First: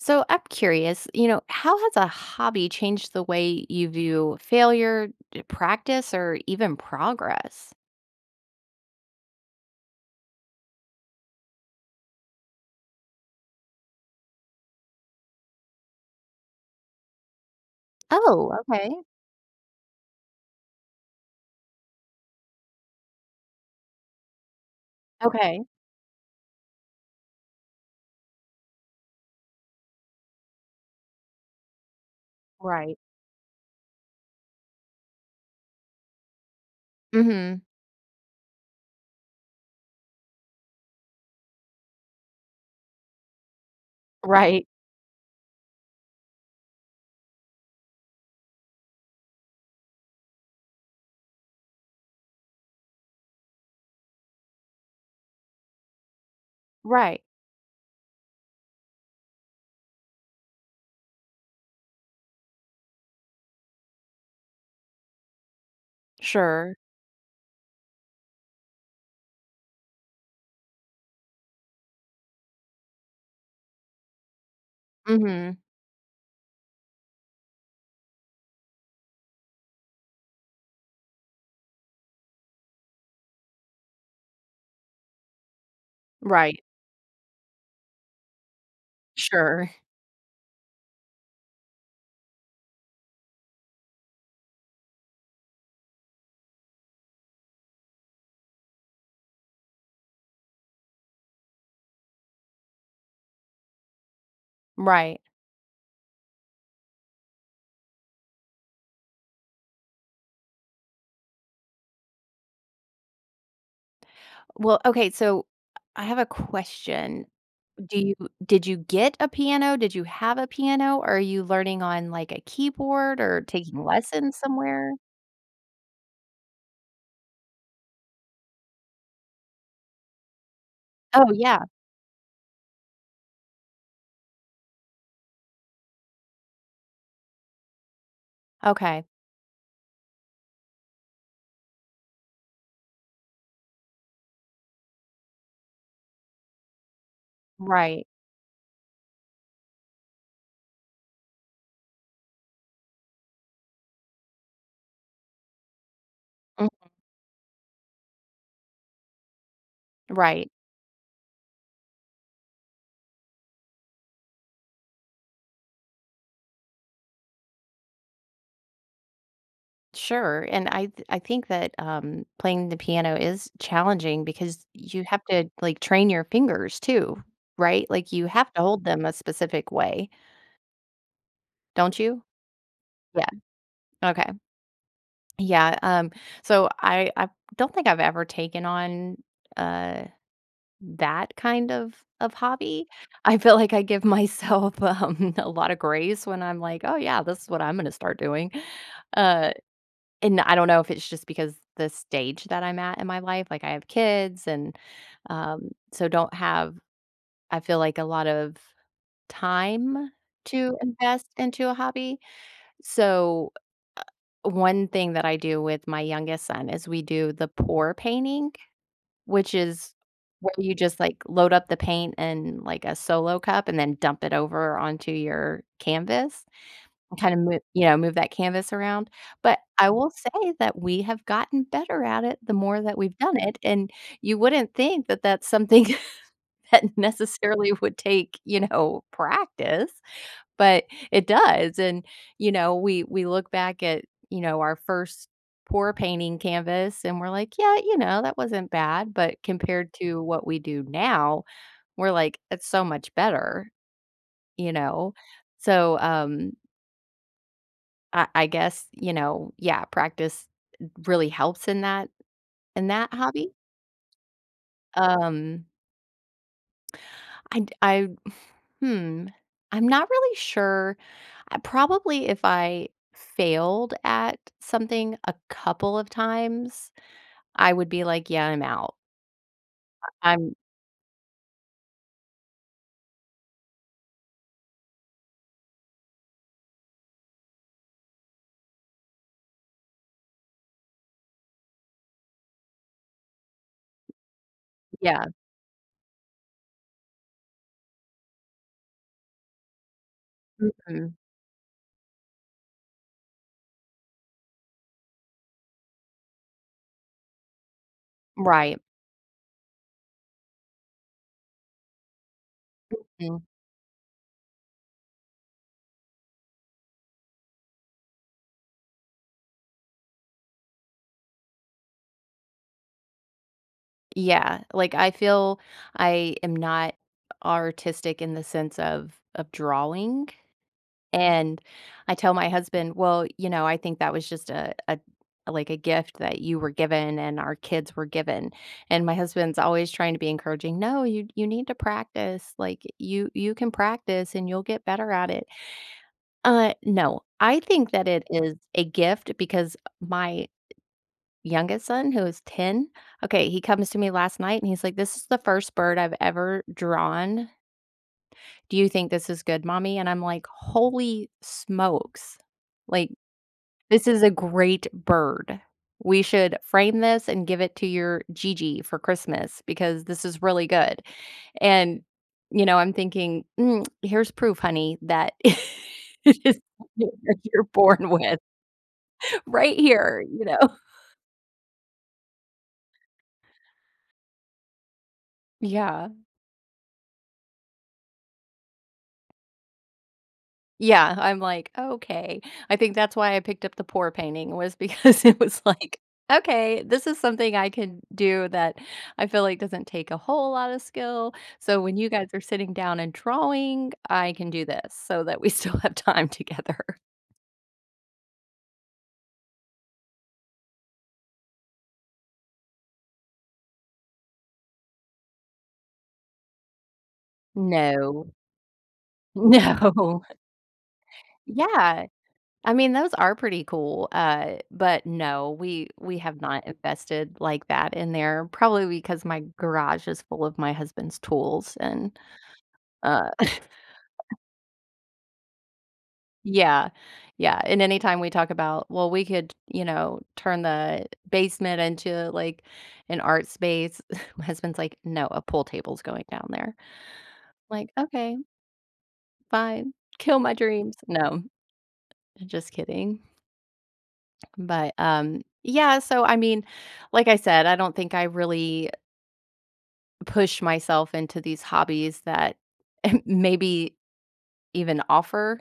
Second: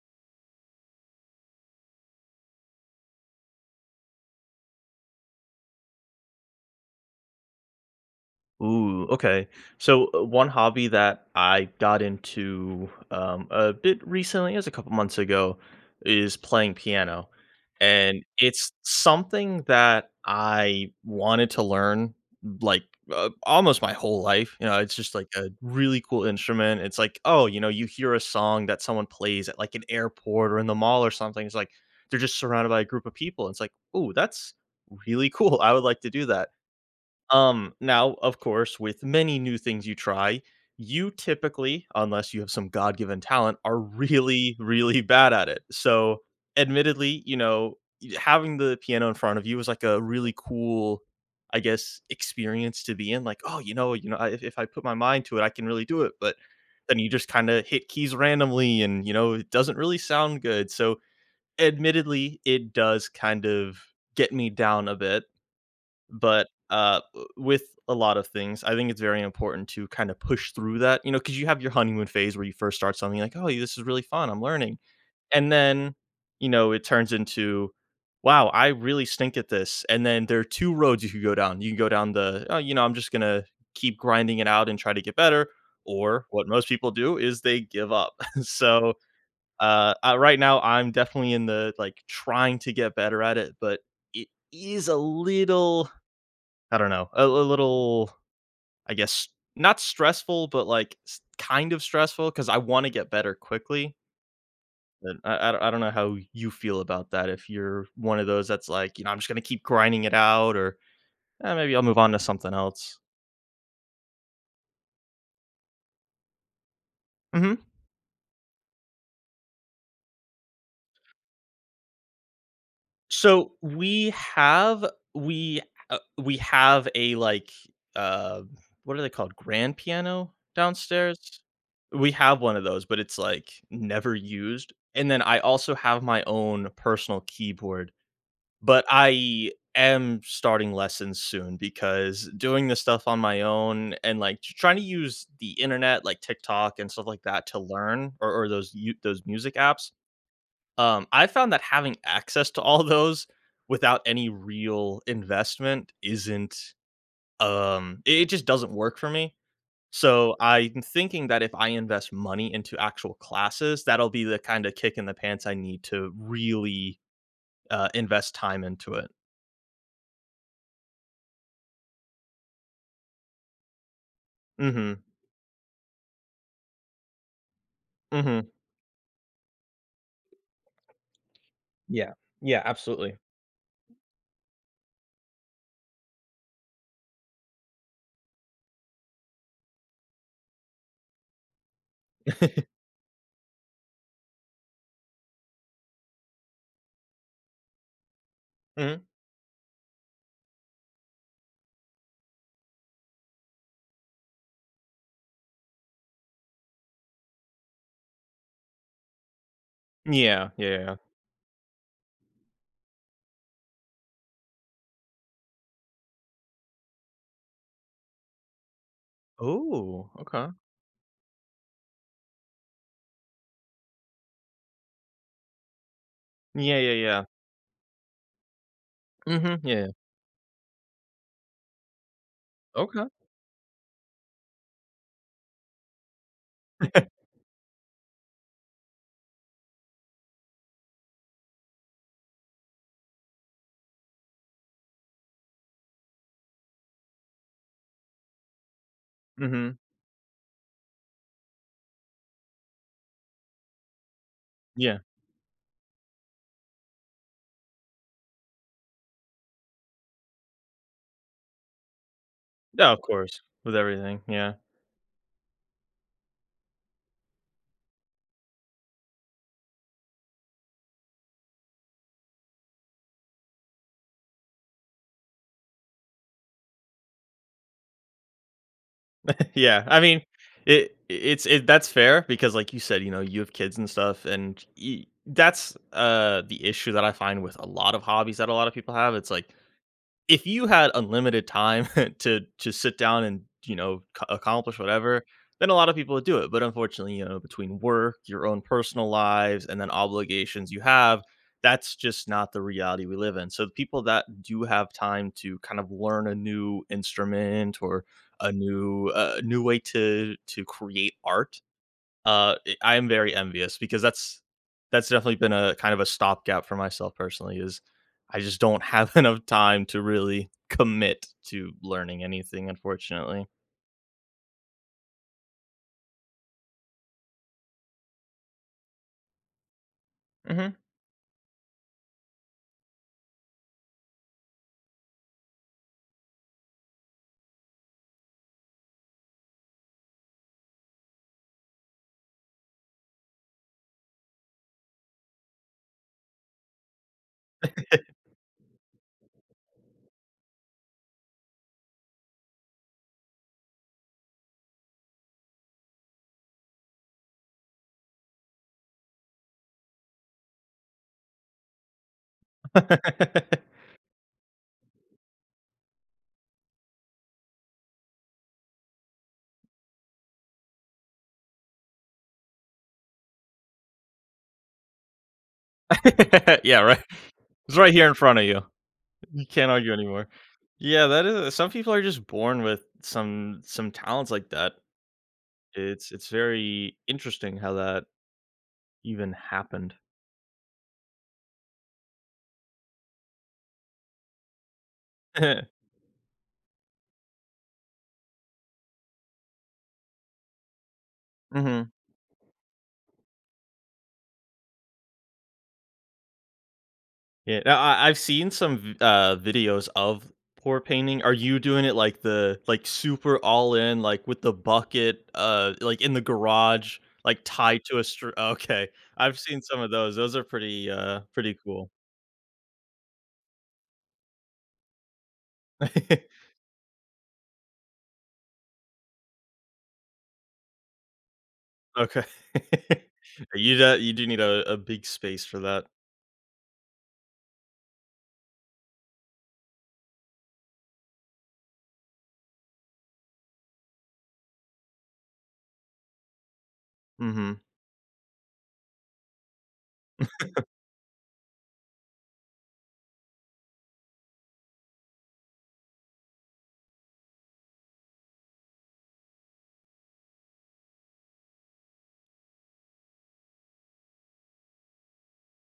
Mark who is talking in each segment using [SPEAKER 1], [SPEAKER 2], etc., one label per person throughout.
[SPEAKER 1] So I'm curious, you know, how has a hobby changed the way you view failure, d practice, or even progress?
[SPEAKER 2] Ooh, okay. So, uh, one hobby that I got into, um, a bit recently as a couple months ago is playing piano. And
[SPEAKER 1] Oh,
[SPEAKER 2] it's
[SPEAKER 1] okay.
[SPEAKER 2] something that I wanted to learn, like, uh, almost my whole life. You know? It's just like a
[SPEAKER 1] Okay.
[SPEAKER 2] really cool instrument. It's like, oh, you know, you hear a song that someone plays at, like, an airport or in the mall or something. It's like, they're just surrounded by a
[SPEAKER 1] Right.
[SPEAKER 2] group of people. It's like, "Ooh, that's really cool. I would like to do that."
[SPEAKER 1] Mhm.
[SPEAKER 2] Um, now, of course, with many new things you try, you typically- unless you have some God-given talent- are really,
[SPEAKER 1] Right.
[SPEAKER 2] really bad at it. So, admittedly, e you know, having the piano in front of you is like a really cool, I guess, experience to be in. Like, "Oh, you know you know, I i if I put my mind to it, I can really do it." But then you
[SPEAKER 1] Right.
[SPEAKER 2] just kinda hit keys randomly and, you know, it doesn't really sound good. So, admittedly, it does kind of get me down a bit. But,
[SPEAKER 1] Sure.
[SPEAKER 2] uh, with a lot of things, I think it's very important to kinda push through that, you know, 'cause you have your honeymoon phase where you first start something like, "Oh, y this is really fun. I'm learning." And
[SPEAKER 1] Mhm.
[SPEAKER 2] then, you know, it turns into, "Wow. I really stink at this." And then there are 2 roads you could go down. You can go down the, "Oh, you know, I'm just gonna keep grinding it out and try to get better," or what
[SPEAKER 1] Right.
[SPEAKER 2] most people do is they give up. So,
[SPEAKER 1] Sure.
[SPEAKER 2] uh, uh, right now, I'm definitely in the, like, trying to get better at it, but it is a little I don't know, a l little, I guess, not stressful, but, like, s kind of stressful 'cause I wanna get better quickly
[SPEAKER 1] Right.
[SPEAKER 2] and I I I don't know how you feel about that if you're one of those that's like, you know, "I'm just gonna keep grinding it out," or "Eh, maybe I'll move on to something else."
[SPEAKER 1] Well, okay, so I have a question.
[SPEAKER 2] Mhm.
[SPEAKER 1] Do you did you get a piano? Did you have a piano? Are you learning on, like, a keyboard or
[SPEAKER 2] So,
[SPEAKER 1] taking
[SPEAKER 2] we
[SPEAKER 1] lessons
[SPEAKER 2] have
[SPEAKER 1] somewhere?
[SPEAKER 2] we, uh we have a, like, um what are they called, grand piano
[SPEAKER 1] Oh,
[SPEAKER 2] downstairs?
[SPEAKER 1] yeah.
[SPEAKER 2] We have one of those, but it's, like, never used. And then I also have my own personal keyboard, but
[SPEAKER 1] Okay.
[SPEAKER 2] I am starting lessons soon because doing this stuff on my own and, like, tr trying to use the internet, like TikTok and stuff like that, to
[SPEAKER 1] Right.
[SPEAKER 2] learn or or those you those music apps. Um, I found that having access to all those without any real investment isn't,
[SPEAKER 1] Mhm.
[SPEAKER 2] um i it just doesn't work for me. So,
[SPEAKER 1] Right.
[SPEAKER 2] I'm thinking that if I invest money into actual classes, that'll be the kinda kick in the pants I need to really, uh, invest time into it.
[SPEAKER 1] Sure. And I th I think that, um, playing the piano is challenging because
[SPEAKER 2] Mhm.
[SPEAKER 1] you have to, like, train your fingers too, right? Like, you
[SPEAKER 2] Mhm.
[SPEAKER 1] have to hold them a specific way don't
[SPEAKER 2] Yeah,
[SPEAKER 1] you?
[SPEAKER 2] yeah, absolutely.
[SPEAKER 1] Yeah. Okay. Yeah. Um, so I, uh, don't think I've ever taken on, uh, that kind of of hobby. I feel like I give myself, um, a lotta grace when I'm like, "Oh, yeah, this is what I'm gonna start doing."
[SPEAKER 2] Mhm.
[SPEAKER 1] Uh, and I don't know if it's just because the stage that I'm at in my life. Like, I have kids, and, um, so don't have, I feel like, a lot of time
[SPEAKER 2] Mm, yeah,
[SPEAKER 1] to
[SPEAKER 2] yeah.
[SPEAKER 1] invest into a hobby. So, one thing that I do with my youngest son is we do the pour painting, which is
[SPEAKER 2] Ooh, okay.
[SPEAKER 1] where you just, like, load up the paint in, like, a solo cup and then dump it over onto your canvas
[SPEAKER 2] Yeah, yeah,
[SPEAKER 1] and
[SPEAKER 2] yeah.
[SPEAKER 1] kinda mo Yeah, move that canvas around. But
[SPEAKER 2] Mhm, yeah.
[SPEAKER 1] I will say that we have gotten better at it the more that
[SPEAKER 2] Okay.
[SPEAKER 1] we've done it, and you wouldn't think that that's something that necessarily would take, you know, practice, but it does. And, you know, we we look back at, you know, our 1st pour painting canvas, and we're like, "Yeah, you know, that wasn't bad." But
[SPEAKER 2] Mhm.
[SPEAKER 1] compared to what we do now, we're like, "It's so much better." You
[SPEAKER 2] Yeah.
[SPEAKER 1] know? So, um ah I guess, you know, yeah, practice really helps in that in
[SPEAKER 2] Yeah of
[SPEAKER 1] that
[SPEAKER 2] course,
[SPEAKER 1] hobby.
[SPEAKER 2] with everything. Yeah.
[SPEAKER 1] Um I'd I Hmm, I'm not really sure. I probably, if I failed at something a couple of times, I would be like, "Yeah. I'm out."
[SPEAKER 2] Yeah. I mean,
[SPEAKER 1] I I'm
[SPEAKER 2] it it it's it that's fair because, like you said, you know, you have kids and stuff, and e that's, uh, the issue that I find with a lot of hobbies that a lot of people have. It's like, if you had unlimited time to to sit down and, you know, c accomplish whatever,
[SPEAKER 1] Yeah.
[SPEAKER 2] then a lotta people would do it, but unfortunately, you know, between work, your own personal lives, and then obligations you
[SPEAKER 1] Mhm.
[SPEAKER 2] have, that's just not the reality we live in. So people that do have time to kind of learn a new instrument or a
[SPEAKER 1] Right.
[SPEAKER 2] new, uh, new way to to create art, uh, i I am very
[SPEAKER 1] Mhm.
[SPEAKER 2] envious because that's that's definitely been a kind of a stopgap for myself personally is I just don't have enough time to really commit to learning anything, unfortunately.
[SPEAKER 1] Yeah, like, I feel I am not artistic in the sense of of drawing.
[SPEAKER 2] Mhm.
[SPEAKER 1] And I tell my husband, "Well, you know, I think that was just a a like, a gift that you were given and our kids were given." And my husband's always trying to be encouraging. "No. You you need to practice, like, you you can practice, and you'll get better at it." Uh, no. I think that it is a gift because my youngest son who is 10, okay, he comes to me last night, and he's like, "This is the 1st bird I've ever drawn." "Do you think this is good, mommy?" And I'm like, "Holy smokes. Like, this is a great bird. We should frame this and give it to your Gigi for Christmas because this is really good." And, you know, I'm thinking, "Mm, here's proof, honey, that it is
[SPEAKER 2] Yeah, right.
[SPEAKER 1] something that you're
[SPEAKER 2] "It's right here
[SPEAKER 1] born
[SPEAKER 2] in
[SPEAKER 1] with
[SPEAKER 2] front of you. You can't
[SPEAKER 1] right
[SPEAKER 2] argue
[SPEAKER 1] here."
[SPEAKER 2] anymore."
[SPEAKER 1] You know?
[SPEAKER 2] Yeah, that is some people are just born with some some talents like that,
[SPEAKER 1] Yeah.
[SPEAKER 2] it's it's very interesting how that even happened.
[SPEAKER 1] Yeah, I'm like, "Okay." I think that's why I picked up the pour painting was because it was like, "Okay, this is something I can do that I feel like doesn't take a whole lotta skill, so
[SPEAKER 2] Mhm.
[SPEAKER 1] when you guys are sitting down and drawing, I can do this so that we still have time together."
[SPEAKER 2] Yeah, I I I've seen some, v uh, videos of pour painting, are you doing it, like the like, super all in, like, with the bucket, uh, like, in the garage, like, tied to a
[SPEAKER 1] No.
[SPEAKER 2] str Okay. I've seen some of those.
[SPEAKER 1] No.
[SPEAKER 2] Those are pretty, uh, pretty cool.
[SPEAKER 1] Yeah. I mean, those are pretty cool. Uh, but, no, we we have not invested like that in there, probably because my garage is full of my husband's tools, and,
[SPEAKER 2] Okay.
[SPEAKER 1] uh
[SPEAKER 2] Are you the you do need a a big space for that.
[SPEAKER 1] Yeah. Yeah, and anytime we talk about, "Well, we could, you know, turn the basement into, like, an art space," my husband's like, "No, a pool table's going down there."
[SPEAKER 2] Mhm.
[SPEAKER 1] I'm like, "Okay." Fine. Kill my dreams, no. Just kidding. But, um, yeah, so, I mean, like I said, I don't think I really push myself into these hobbies that maybe even offer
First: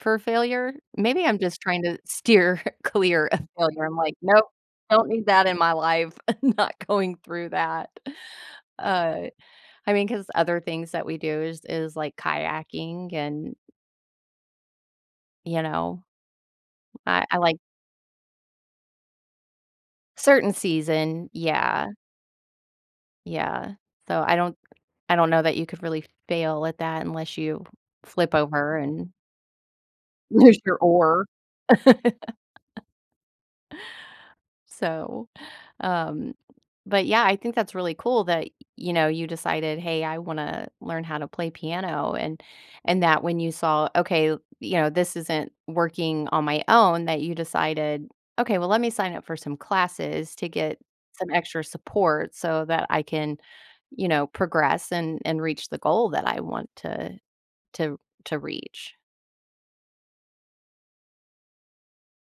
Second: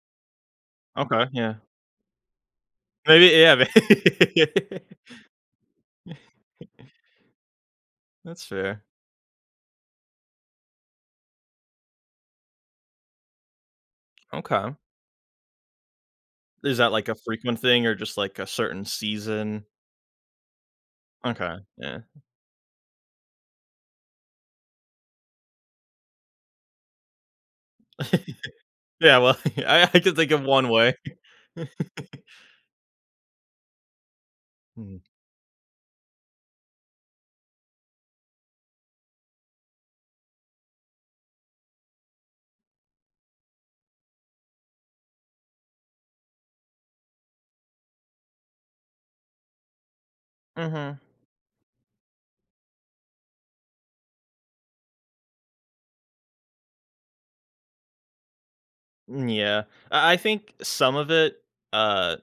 [SPEAKER 1] for failure. Maybe
[SPEAKER 2] Okay,
[SPEAKER 1] I'm
[SPEAKER 2] yeah.
[SPEAKER 1] just trying to steer
[SPEAKER 2] Maybe
[SPEAKER 1] clear of
[SPEAKER 2] yeah, ma
[SPEAKER 1] failure. I'm like,
[SPEAKER 2] yeah
[SPEAKER 1] "Nope, don't need that in my life. I'm not going through that."
[SPEAKER 2] That's fair.
[SPEAKER 1] Uh, I mean, 'cause other things that we do is is, like, kayaking and
[SPEAKER 2] Okay.
[SPEAKER 1] You know?
[SPEAKER 2] Is that, like, a
[SPEAKER 1] I I like
[SPEAKER 2] frequent thing or just, like, a certain season?
[SPEAKER 1] Certain season,
[SPEAKER 2] Okay.
[SPEAKER 1] yeah.
[SPEAKER 2] Yeah.
[SPEAKER 1] Yeah. So I don't I don't know that you could really fail at that unless you flip over and
[SPEAKER 2] Yeah, well, y I could think of
[SPEAKER 1] lose
[SPEAKER 2] one
[SPEAKER 1] your
[SPEAKER 2] way.
[SPEAKER 1] oar.
[SPEAKER 2] Mhm.
[SPEAKER 1] So, um, but, yeah, I think that's really cool that, y you know, you decided, "Hey, I wanna learn how to play piano," and and that when you saw, "Okay," you know, "this isn't working on my own," that you decided, "Okay, well, let me sign up for some classes to get
[SPEAKER 2] Mhm.
[SPEAKER 1] some extra support so that I can," you know, "progress and and reach the goal that I want to to to reach."
[SPEAKER 2] Mm, yeah. I I think some of it, uh,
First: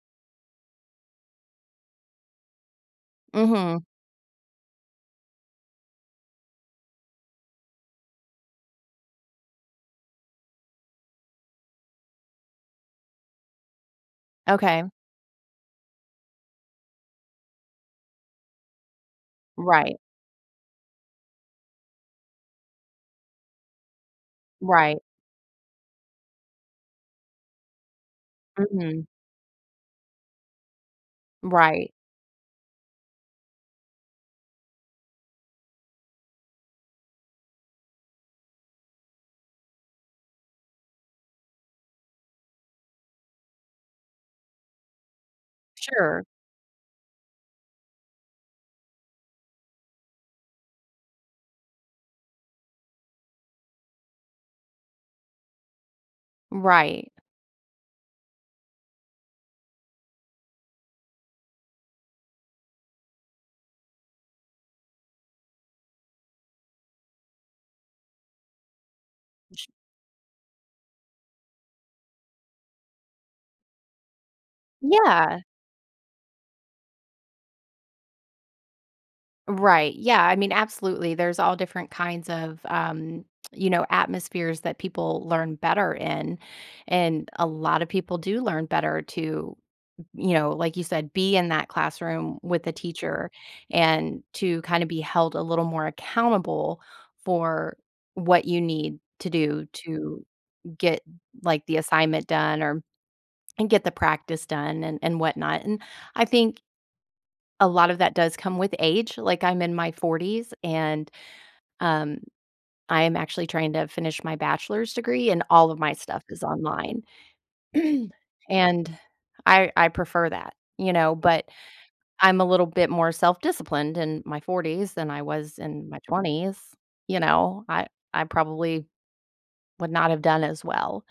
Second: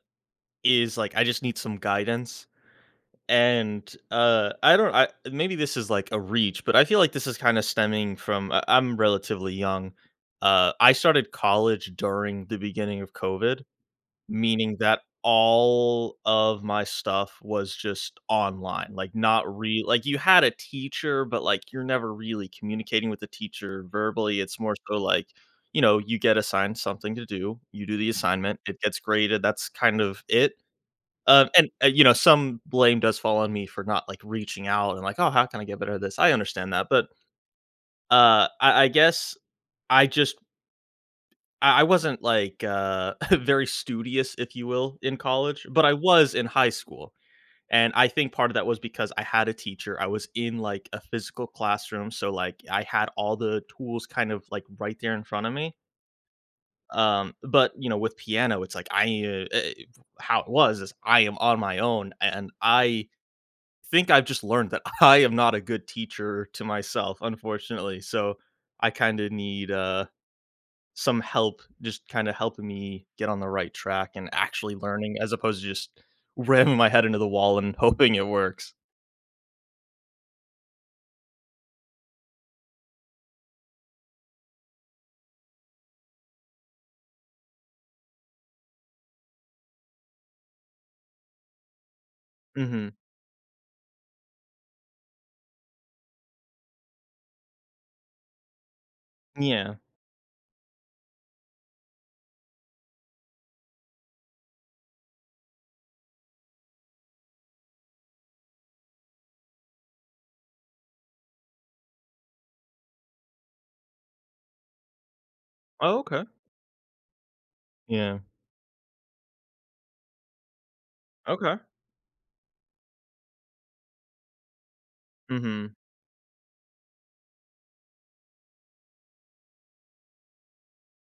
[SPEAKER 2] is, like, I just need some guidance.
[SPEAKER 1] Mhm.
[SPEAKER 2] And, uh, I don't I maybe this is, like, a reach, but I feel like this is kinda stemming from I I'm relatively young. Uh, I started college during the beginning of COVID, meaning
[SPEAKER 1] Okay.
[SPEAKER 2] that all of my stuff was just online. Like, not re
[SPEAKER 1] Right.
[SPEAKER 2] like, you had a teacher, but, like, you're never really communicating with the teacher verbally, it's more so,
[SPEAKER 1] Right.
[SPEAKER 2] like, you know, you get assigned something to do, you do the assignment, it gets
[SPEAKER 1] Mhm.
[SPEAKER 2] graded, that's kind of it. Um, and, uh,
[SPEAKER 1] Right.
[SPEAKER 2] you know, some blame does fall on me for not, like, reaching out and, like, "Oh, how can I get better at this?" I understand that, but Uh, I I guess I just I I wasn't, like, uh, very studious, if you will, in college, but I
[SPEAKER 1] Sure.
[SPEAKER 2] was in high school. And I think part of that was because I had a teacher, I was in, like, a physical classroom, so, like, I had all the tools kind of, like, right there in front of me.
[SPEAKER 1] Right.
[SPEAKER 2] Um, but, you know, with piano, it's like I ee uh, eh, how it was is, "I am on my own," a and I think I've just learned that I am not a good teacher to myself, unfortunately, so, I kinda
[SPEAKER 1] J
[SPEAKER 2] need, uh, some help, just kinda helping me get on the right track and actually learning as
[SPEAKER 1] Yeah.
[SPEAKER 2] opposed to just ramming my head into the wall and hoping it works.
[SPEAKER 1] Right. Yeah, I mean, absolutely, there's all different kinds of, um, you know, atmospheres that people learn better in. And a lotta people do learn better to you know, like you said, be in that classroom, with a
[SPEAKER 2] Mhm.
[SPEAKER 1] teacher, and to kinda be held a little more accountable for what you need to do
[SPEAKER 2] Yeah.
[SPEAKER 1] to get, like, the assignment done or and get the practice done and and whatnot. And, I think a lot of that does come with age. Like, I'm in my 40s, and, um, I am actually trying to finish my bachelor's degree, and all of my
[SPEAKER 2] Oh,
[SPEAKER 1] stuff
[SPEAKER 2] okay.
[SPEAKER 1] is online.
[SPEAKER 2] Yeah.
[SPEAKER 1] And, I I prefer that. You know? But,
[SPEAKER 2] Okay.
[SPEAKER 1] I'm a little bit more self-disciplined in my 40s than I was
[SPEAKER 2] Mhm.
[SPEAKER 1] in my 20s. You know? I I probably would not have done as well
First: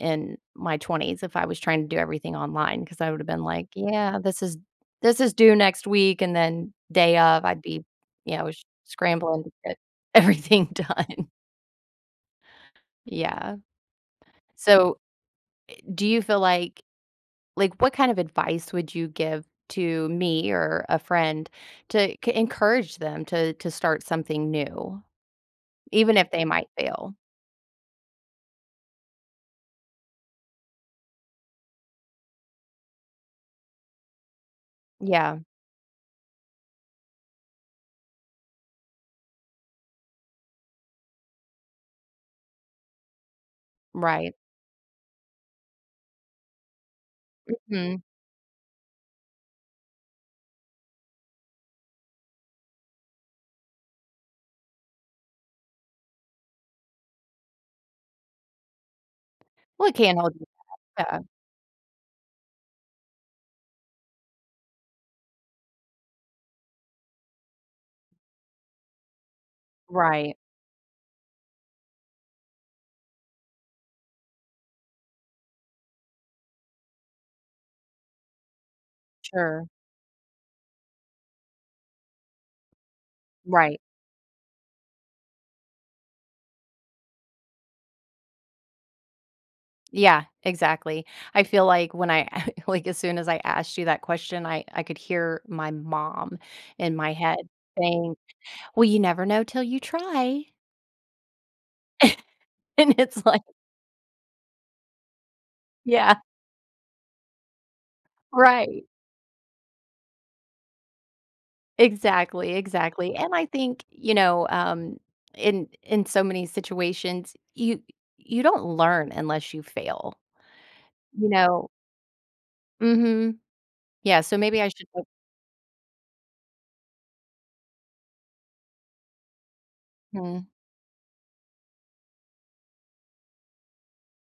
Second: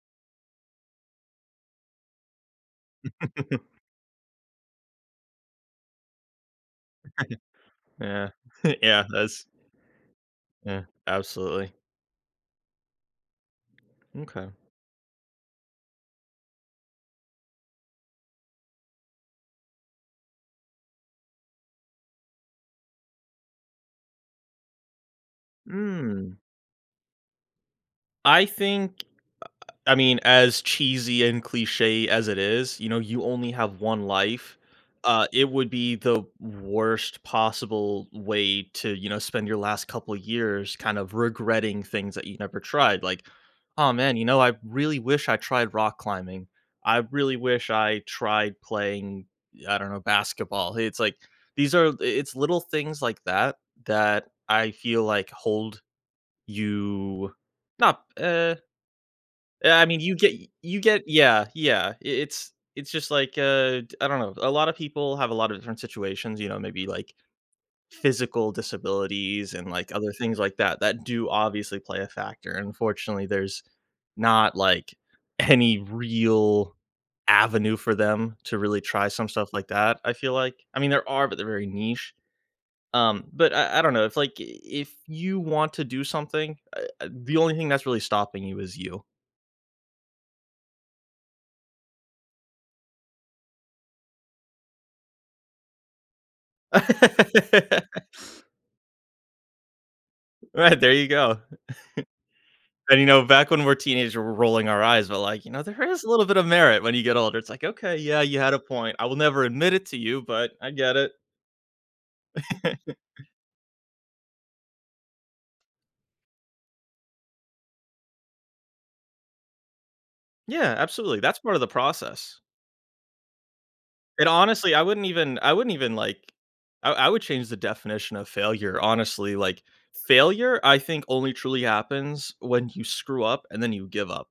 [SPEAKER 1] in my 20s if I was trying to do everything online, 'cause I would have been like, "Yeah. This is this is due next week," and then day of, I'd be,
[SPEAKER 2] Yeah.
[SPEAKER 1] you know, s
[SPEAKER 2] Yeah.
[SPEAKER 1] scrambling
[SPEAKER 2] That's
[SPEAKER 1] to get everything
[SPEAKER 2] Yeah,
[SPEAKER 1] done.
[SPEAKER 2] absolutely.
[SPEAKER 1] Yeah.
[SPEAKER 2] M'kay.
[SPEAKER 1] So, eh do you feel like like, what kind of advice would you give to me or a friend to c encourage them to to start something new, even if
[SPEAKER 2] Mm.
[SPEAKER 1] they might fail.
[SPEAKER 2] I think, uh uh, I mean, as cheesy and cliche as it is, you know, you only have 1 life, uh,
[SPEAKER 1] Yeah.
[SPEAKER 2] it would be the worst possible way to, you know, spend your last couple years kind of regretting things that you never tried, like, "Aw, man," you
[SPEAKER 1] Right.
[SPEAKER 2] know, "I really wish I tried rock climbing. I really wish I
[SPEAKER 1] Mhm.
[SPEAKER 2] tried playing, I don't know, basketball." It's like, these are i it's little things like that, that I feel like hold you not eh Eh, I
[SPEAKER 1] Well, I
[SPEAKER 2] mean, you
[SPEAKER 1] can't
[SPEAKER 2] get
[SPEAKER 1] hold you to
[SPEAKER 2] you get
[SPEAKER 1] that, yeah.
[SPEAKER 2] Yeah, yeah. I it's it's just like, uh, I don't know. A lot of people have a lot of different situations, you know, maybe, like, physical disabilities and, like, other
[SPEAKER 1] Right.
[SPEAKER 2] things like that, that do obviously play a factor. Unfortunately, there's not, like, any real avenue for them to really try some stuff
[SPEAKER 1] Sure.
[SPEAKER 2] like that, I feel like. I mean, there are, but they're very niche. Um, but
[SPEAKER 1] Right.
[SPEAKER 2] I I don't know, it's, like, i i if you want to do something, uh uh, the only thing that's really stopping you is you.
[SPEAKER 1] Yeah, exactly. I feel like when I like, as soon as I asked you that question, I I could hear my mom in my head saying, "Well, you never know till you try."
[SPEAKER 2] Right, there you go.
[SPEAKER 1] And
[SPEAKER 2] And, you
[SPEAKER 1] it's
[SPEAKER 2] know,
[SPEAKER 1] like
[SPEAKER 2] back when we're teenagers, we're rolling our eyes but, like, you know, there is a
[SPEAKER 1] Yeah.
[SPEAKER 2] little bit of merit when you get older, it's, like, "Okay, yeah, you had a
[SPEAKER 1] Right.
[SPEAKER 2] point. I will never admit it to you, but I get it."
[SPEAKER 1] Exactly, exactly, and I think, you know, um, in in so, many situations, you y you don't learn unless you fail,
[SPEAKER 2] Yeah, absolutely,
[SPEAKER 1] you
[SPEAKER 2] that's part of the
[SPEAKER 1] know
[SPEAKER 2] process.
[SPEAKER 1] Mhm. Yeah,
[SPEAKER 2] And,
[SPEAKER 1] so, maybe I
[SPEAKER 2] honestly, I
[SPEAKER 1] should g
[SPEAKER 2] wouldn't even I wouldn't even, like, I I would change the definition of failure, honestly. Like,
[SPEAKER 1] Hmm.
[SPEAKER 2] failure, I think, only truly happens when you screw up and then you give up.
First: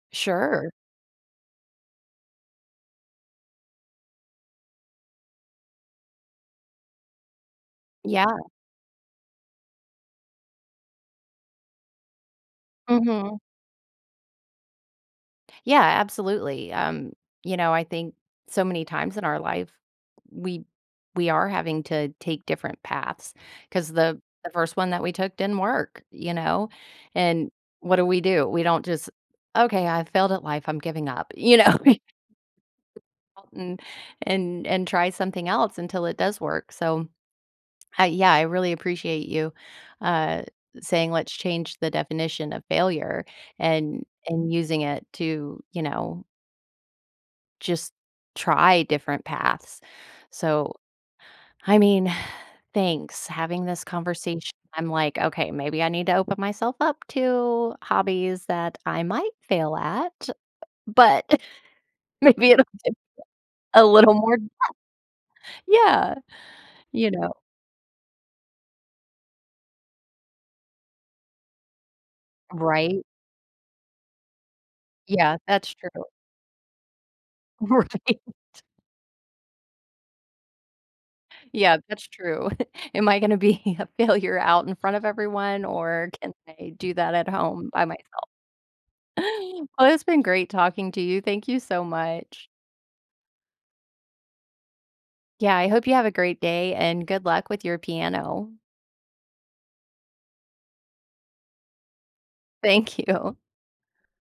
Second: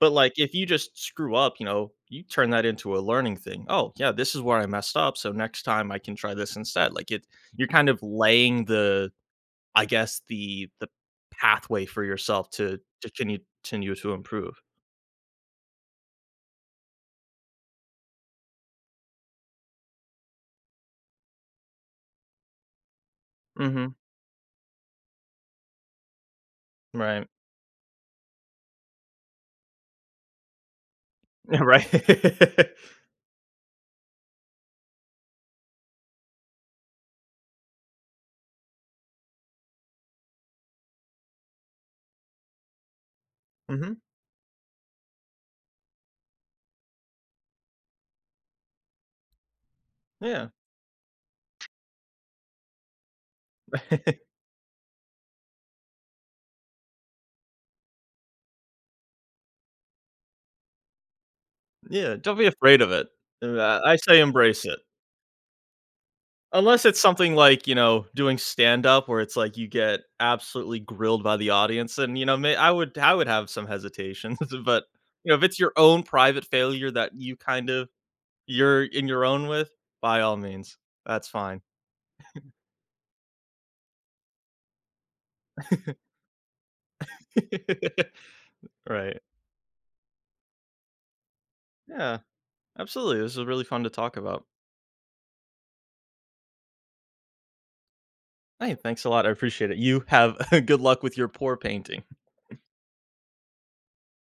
[SPEAKER 2] But, like, if you
[SPEAKER 1] Sure.
[SPEAKER 2] just screw up, you know, you turn that into a learning thing. Oh, yeah, this is where I messed up, so, next time I can try this instead. Like, it you're kind of
[SPEAKER 1] Yeah.
[SPEAKER 2] laying the, I guess, the the pathway for yourself to to
[SPEAKER 1] Mhm.
[SPEAKER 2] continue- continue to improve.
[SPEAKER 1] Yeah, absolutely, um, you know, I think so many times in our life, we we are having to take different paths, 'cause
[SPEAKER 2] Mhm.
[SPEAKER 1] the the first one that we took didn't work, you know?
[SPEAKER 2] Right.
[SPEAKER 1] And what do we do? We don't just, "Okay, I failed at life, I'm giving up," you
[SPEAKER 2] Yeah,
[SPEAKER 1] know
[SPEAKER 2] right.
[SPEAKER 1] [unintelligible] and and and try something else until it does work, so, uh, yeah, I really appreciate you, uh, saying, "Let's change the definition of failure,"
[SPEAKER 2] Mhm.
[SPEAKER 1] and and using it to, you know just try different paths.
[SPEAKER 2] Yeah.
[SPEAKER 1] So, I mean, thanks, having this conversation, I'm like, "Okay, maybe I need to open myself up to hobbies that I might fail at," but
[SPEAKER 2] Yeah, don't be
[SPEAKER 1] maybe it'll
[SPEAKER 2] afraid of
[SPEAKER 1] take
[SPEAKER 2] it. Er,
[SPEAKER 1] a
[SPEAKER 2] I I
[SPEAKER 1] little
[SPEAKER 2] say
[SPEAKER 1] more.
[SPEAKER 2] embrace it.
[SPEAKER 1] [unintelligible] Yeah,
[SPEAKER 2] Unless it's
[SPEAKER 1] you know.
[SPEAKER 2] something like, you know, doing stand-up where it's, like, you get absolutely grilled by the audience and, you know, may I would
[SPEAKER 1] Right?
[SPEAKER 2] I would have some hesitations, but you know,
[SPEAKER 1] Yeah,
[SPEAKER 2] if it's your
[SPEAKER 1] that's
[SPEAKER 2] own
[SPEAKER 1] true.
[SPEAKER 2] private failure that you kind of
[SPEAKER 1] Right.
[SPEAKER 2] you're in your own with, by all means. That's fine.
[SPEAKER 1] Yeah, that's true. Am I gonna be a failure out in front of everyone, or can I do that at home
[SPEAKER 2] M
[SPEAKER 1] by myself?
[SPEAKER 2] right.
[SPEAKER 1] Well, it's been great talking to you, thank you so
[SPEAKER 2] Yeah.
[SPEAKER 1] much.
[SPEAKER 2] Absolutely, this was really fun to talk about.
[SPEAKER 1] Yeah, I hope you have a great day, and good luck with your piano.
[SPEAKER 2] Hey, thanks a lot, I appreciate it. You have good luck with your pour painting.
[SPEAKER 1] Thank you.